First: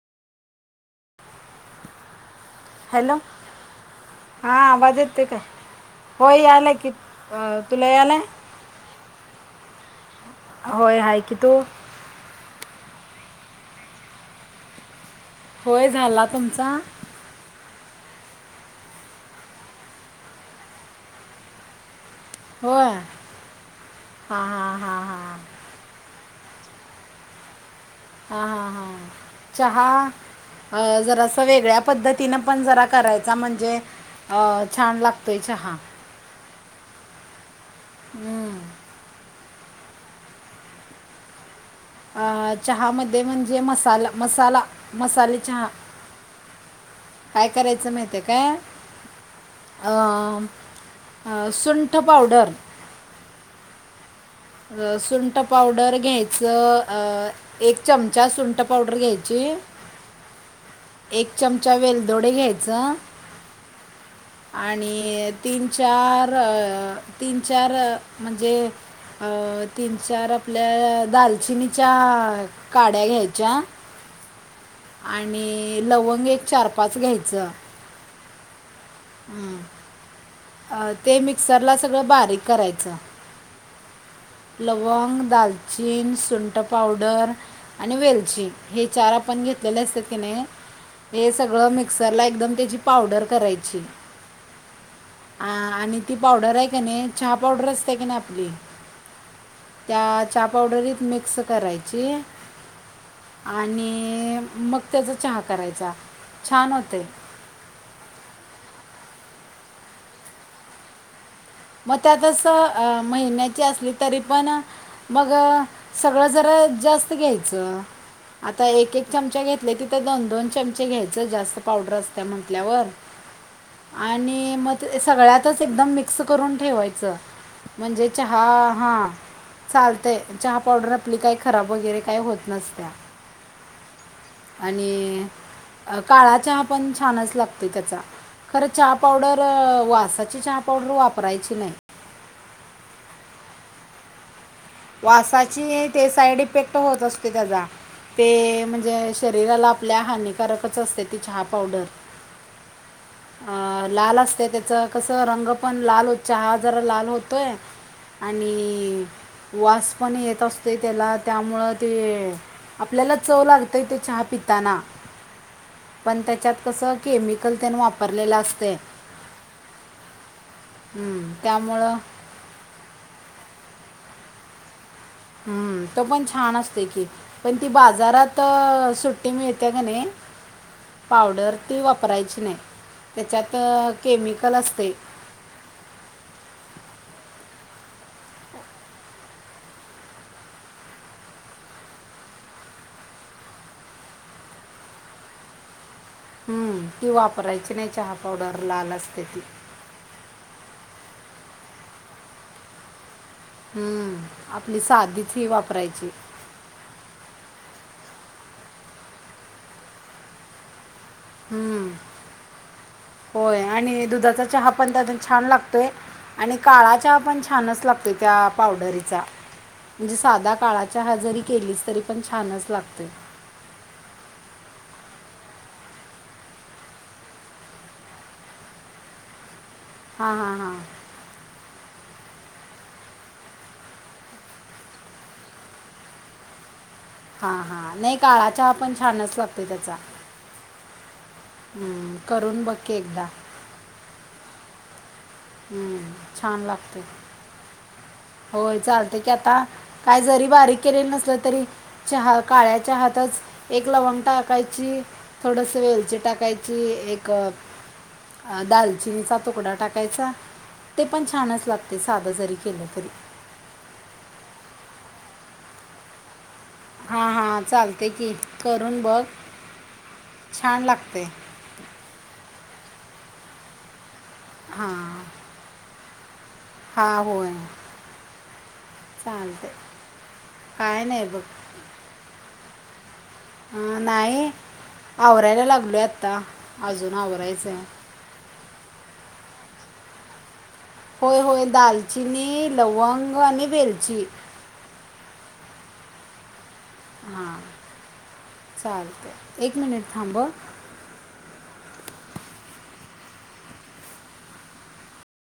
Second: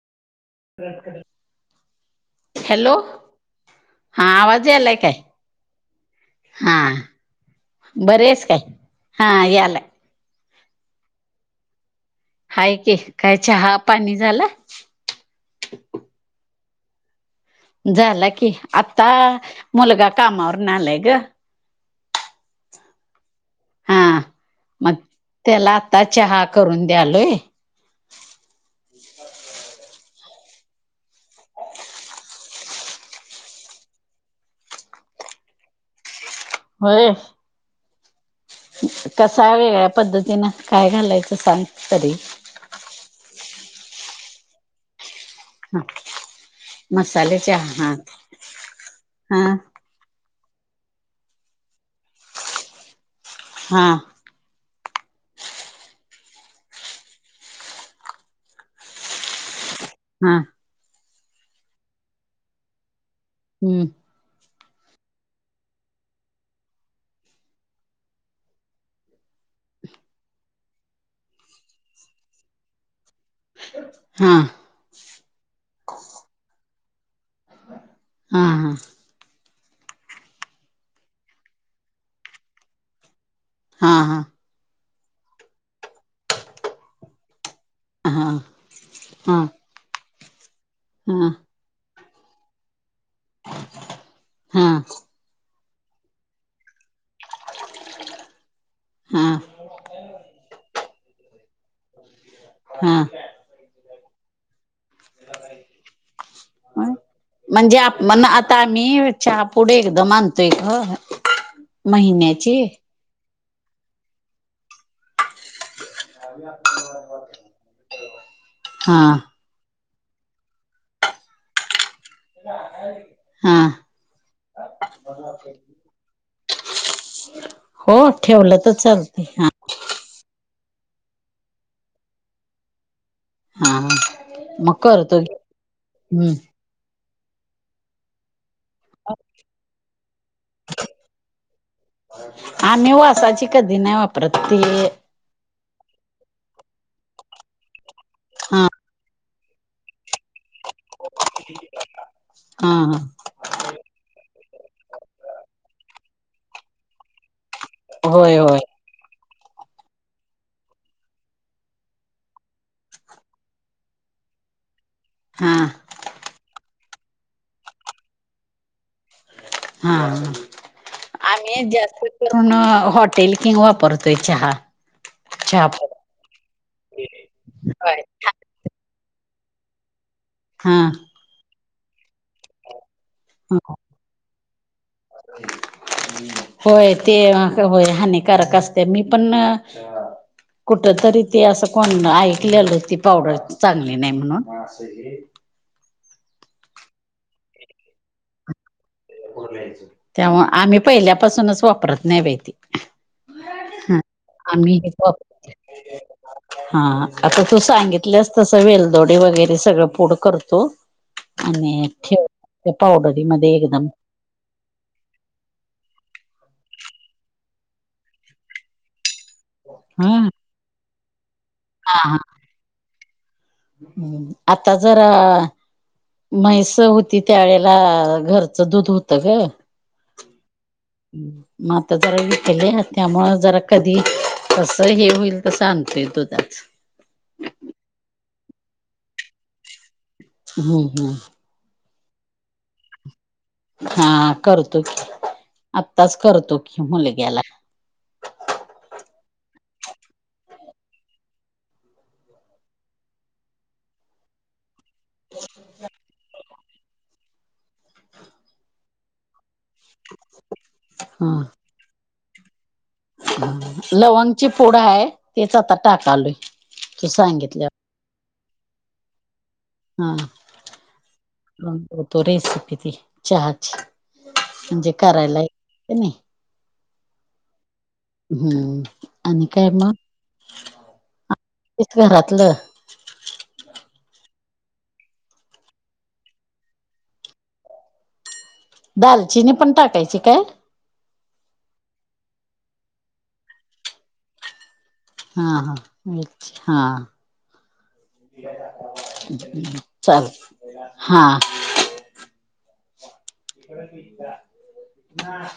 Hello हां हा आवांज यांलायं आवाज कायं येते काय होय यायला की अं, तुला हां यालाय बरेचं कायं हां यांला होयं आहेये की तुं हांय की कायं चहा पाणी झालं होयं झालां तुमचां झालां की आंता मुलगां कामांवर नं आलांय गं होयं हां मंग त्यांला आंता चहा करूंन द्यां आलोयं हां हां हां चहा अं जरां असं वेगळ्यां पद्धतीने पणं जरां करायंचा म्हणजे अं छान लागतोय चहा होये हम्मं कसां वेगळ्यां पद्धतीनं कायं घालायचं सांग तरी अं चहामध्यें म्हणजे मसांला मसांला मसाले अच्छा हा मसाले कायं चहा करायचं हा माहित आहे कायं हा अं सुंठ पावडर हां सुंट पावडर घ्यायचं अं एक चमचा सुंट पावडर घ्यांयची हां एक चमचा वेलदोडे घ्यायचं हम्मं आणि तीनं चार तीनं चार म्हणजे. अं तीनं चार आपल्या दालचिनीच्या कांड्या घ्यांयच्या. च्या हा आणि लवंग एक चार पांच घ्यांयची. चं हम्म हम्मं अं ते मिक्सरलां सगळं बारीक करायचं. हां हां. लवंग दालचचीन सुंट पावडरं. आणि हा हा हा वेलची हे चार हा आपणं घेतलेले असतांत त्यांने हे हा सगळं मिक्. मिक्सर लां एकदंम त्यांची पावडर करायची. हां. हां आणि ती पावडर आहे कां नाहीं चहा पावडर असते नां आपली. हा त्यां चहा पावडरीत मिक्सं करायची. हा आणि मंग त्यांचा चहा करायचां छान होते. म्हणजे म्हंण आंता मीतही चहा पुढे एकदाचं मानतोय कां. मंग त्यांतसं महिन्याची असली तरी पणं मंग. सगळं जरां जास्तं घ्यायचं आंता एक हा एक चमचा घेतं. तिथं दोन दोन चमचे घ्यायचं जास्तं पावडर असतं. त्या म्हटल्यावर हा आणि मग सगळ्यातच एकदम मिक्स करून ठेवायच हो म्हणजे चहा ठेवलं तर हा. चालते चालतंय चहा पावडर आपली काही खराब वगैरे काय होत नसत्या. हा मग आणि करतो की. अ हम्म काळा चहा पण छानच लागतोय त्याचा खर चहा पावडर वासाची चहा पावडर वाप परायची नाही. आम्ही वासाची कधी नाही वापरत ते वासाची ते साईड इफेक्ट होत असतोय त्याचा ते हा म्हणजे शरीराला आपल्या हानिकारकच असते ती चहा पावडर. हा-हा. अ लाल असतया त्याच कस रंग पण लाल होत चहा जरा लाल होतोय. होय होय आणि वास पण येत असतोय त्याला त्यामुळं ते आपल्याला चव लागतंय ते चहा पिताना हा पण त्याच्यात कसं केमिकल त्याने वापरलेलं असतयं. हा हम्म, आम्ही त्यामुळं जास्त करून अ हॉटेल किंग वापरतोय चहा. चहा हम्म तो पण छान असतोय की पण ती बाजारात सुट की मिळत्या कनी हां. पावडर ती वापरायची नाही त्याच्यात केमिकल असतयं. [inaudible] होय ते होय हानिकारक असतयं मी पण कुठ तरी ते असं कोण ऐकलेलं ती पावडर चांगली नाही म्हणून. असं हे हम्म ती वापरायची नाही चहा पावडर लाल असं त्या आम्ही पहिल्यापासूनच वापरत नाही बाई ती. हम्म आम्ही आपली हेच वापर साधीच ही वापरायची हा आता तू सांगितलियास तसं वेलदोडी वगैरे सगळं पुड करतो. आणि हम्म ठेव त्या पावडरीमध्ये होय एकदम आणि दुधाचा चहा पण त्या छान लागतोय आणि काळा चहा पण छानच लागतोय त्या पावडरीचा. म्हणजे हा साधा काळा चहा जरी केलीच तरी पण छानच लागतोय. हम्म, आता जर म्हैस होती त्या वेळेला घरचं दूध होत गं. हा-हा-हा, मग आता जरा विकलय त्यामुळ जरा कधी कसं हे होईल तसं आणतोय दुधाचं. हा-हा, नाही काळा चहा पण छानच लागतोय त्याचा. हम्म-हम्म, हम्म, करून बघकी एकदा. हा करतो की हम्म, आत्ताच करतो छान की लागतोय मुलग्याला. होय चालतंय की आता काय जरी बारीक केलेलं नसल तरी चहा काळ्या चहातच एक लवंग टाकायची थोडस वेलची टाकायची ची एक दालचिनीचा तुकडा टाकायचा ते पण हा छानच लागतंय साधं जरी केलं तरी. लवंगची पुड आहे तेच आता टाकालोय. तू हा हा सांगितल्या चालते की. करून बघ, हा छान लागते [unintelligible] तो रेसिपी ती चहाची. म्हणजे हां करायला येत की नाही. हा, होय. हं, आणि चालते काय मग काय नाही बघ [inaudible] घरातलं अं नाही. आवरायला लागलो आत्ता, अजून आवरायचंये. दालचिनी पण टाकायची काय? होय होय दालचिनी, लवंग आणि वेलची. हां हां, वेलची हां. हां चालतं एक अं मिनिट चाल थांब हं. हां. [unintelligible]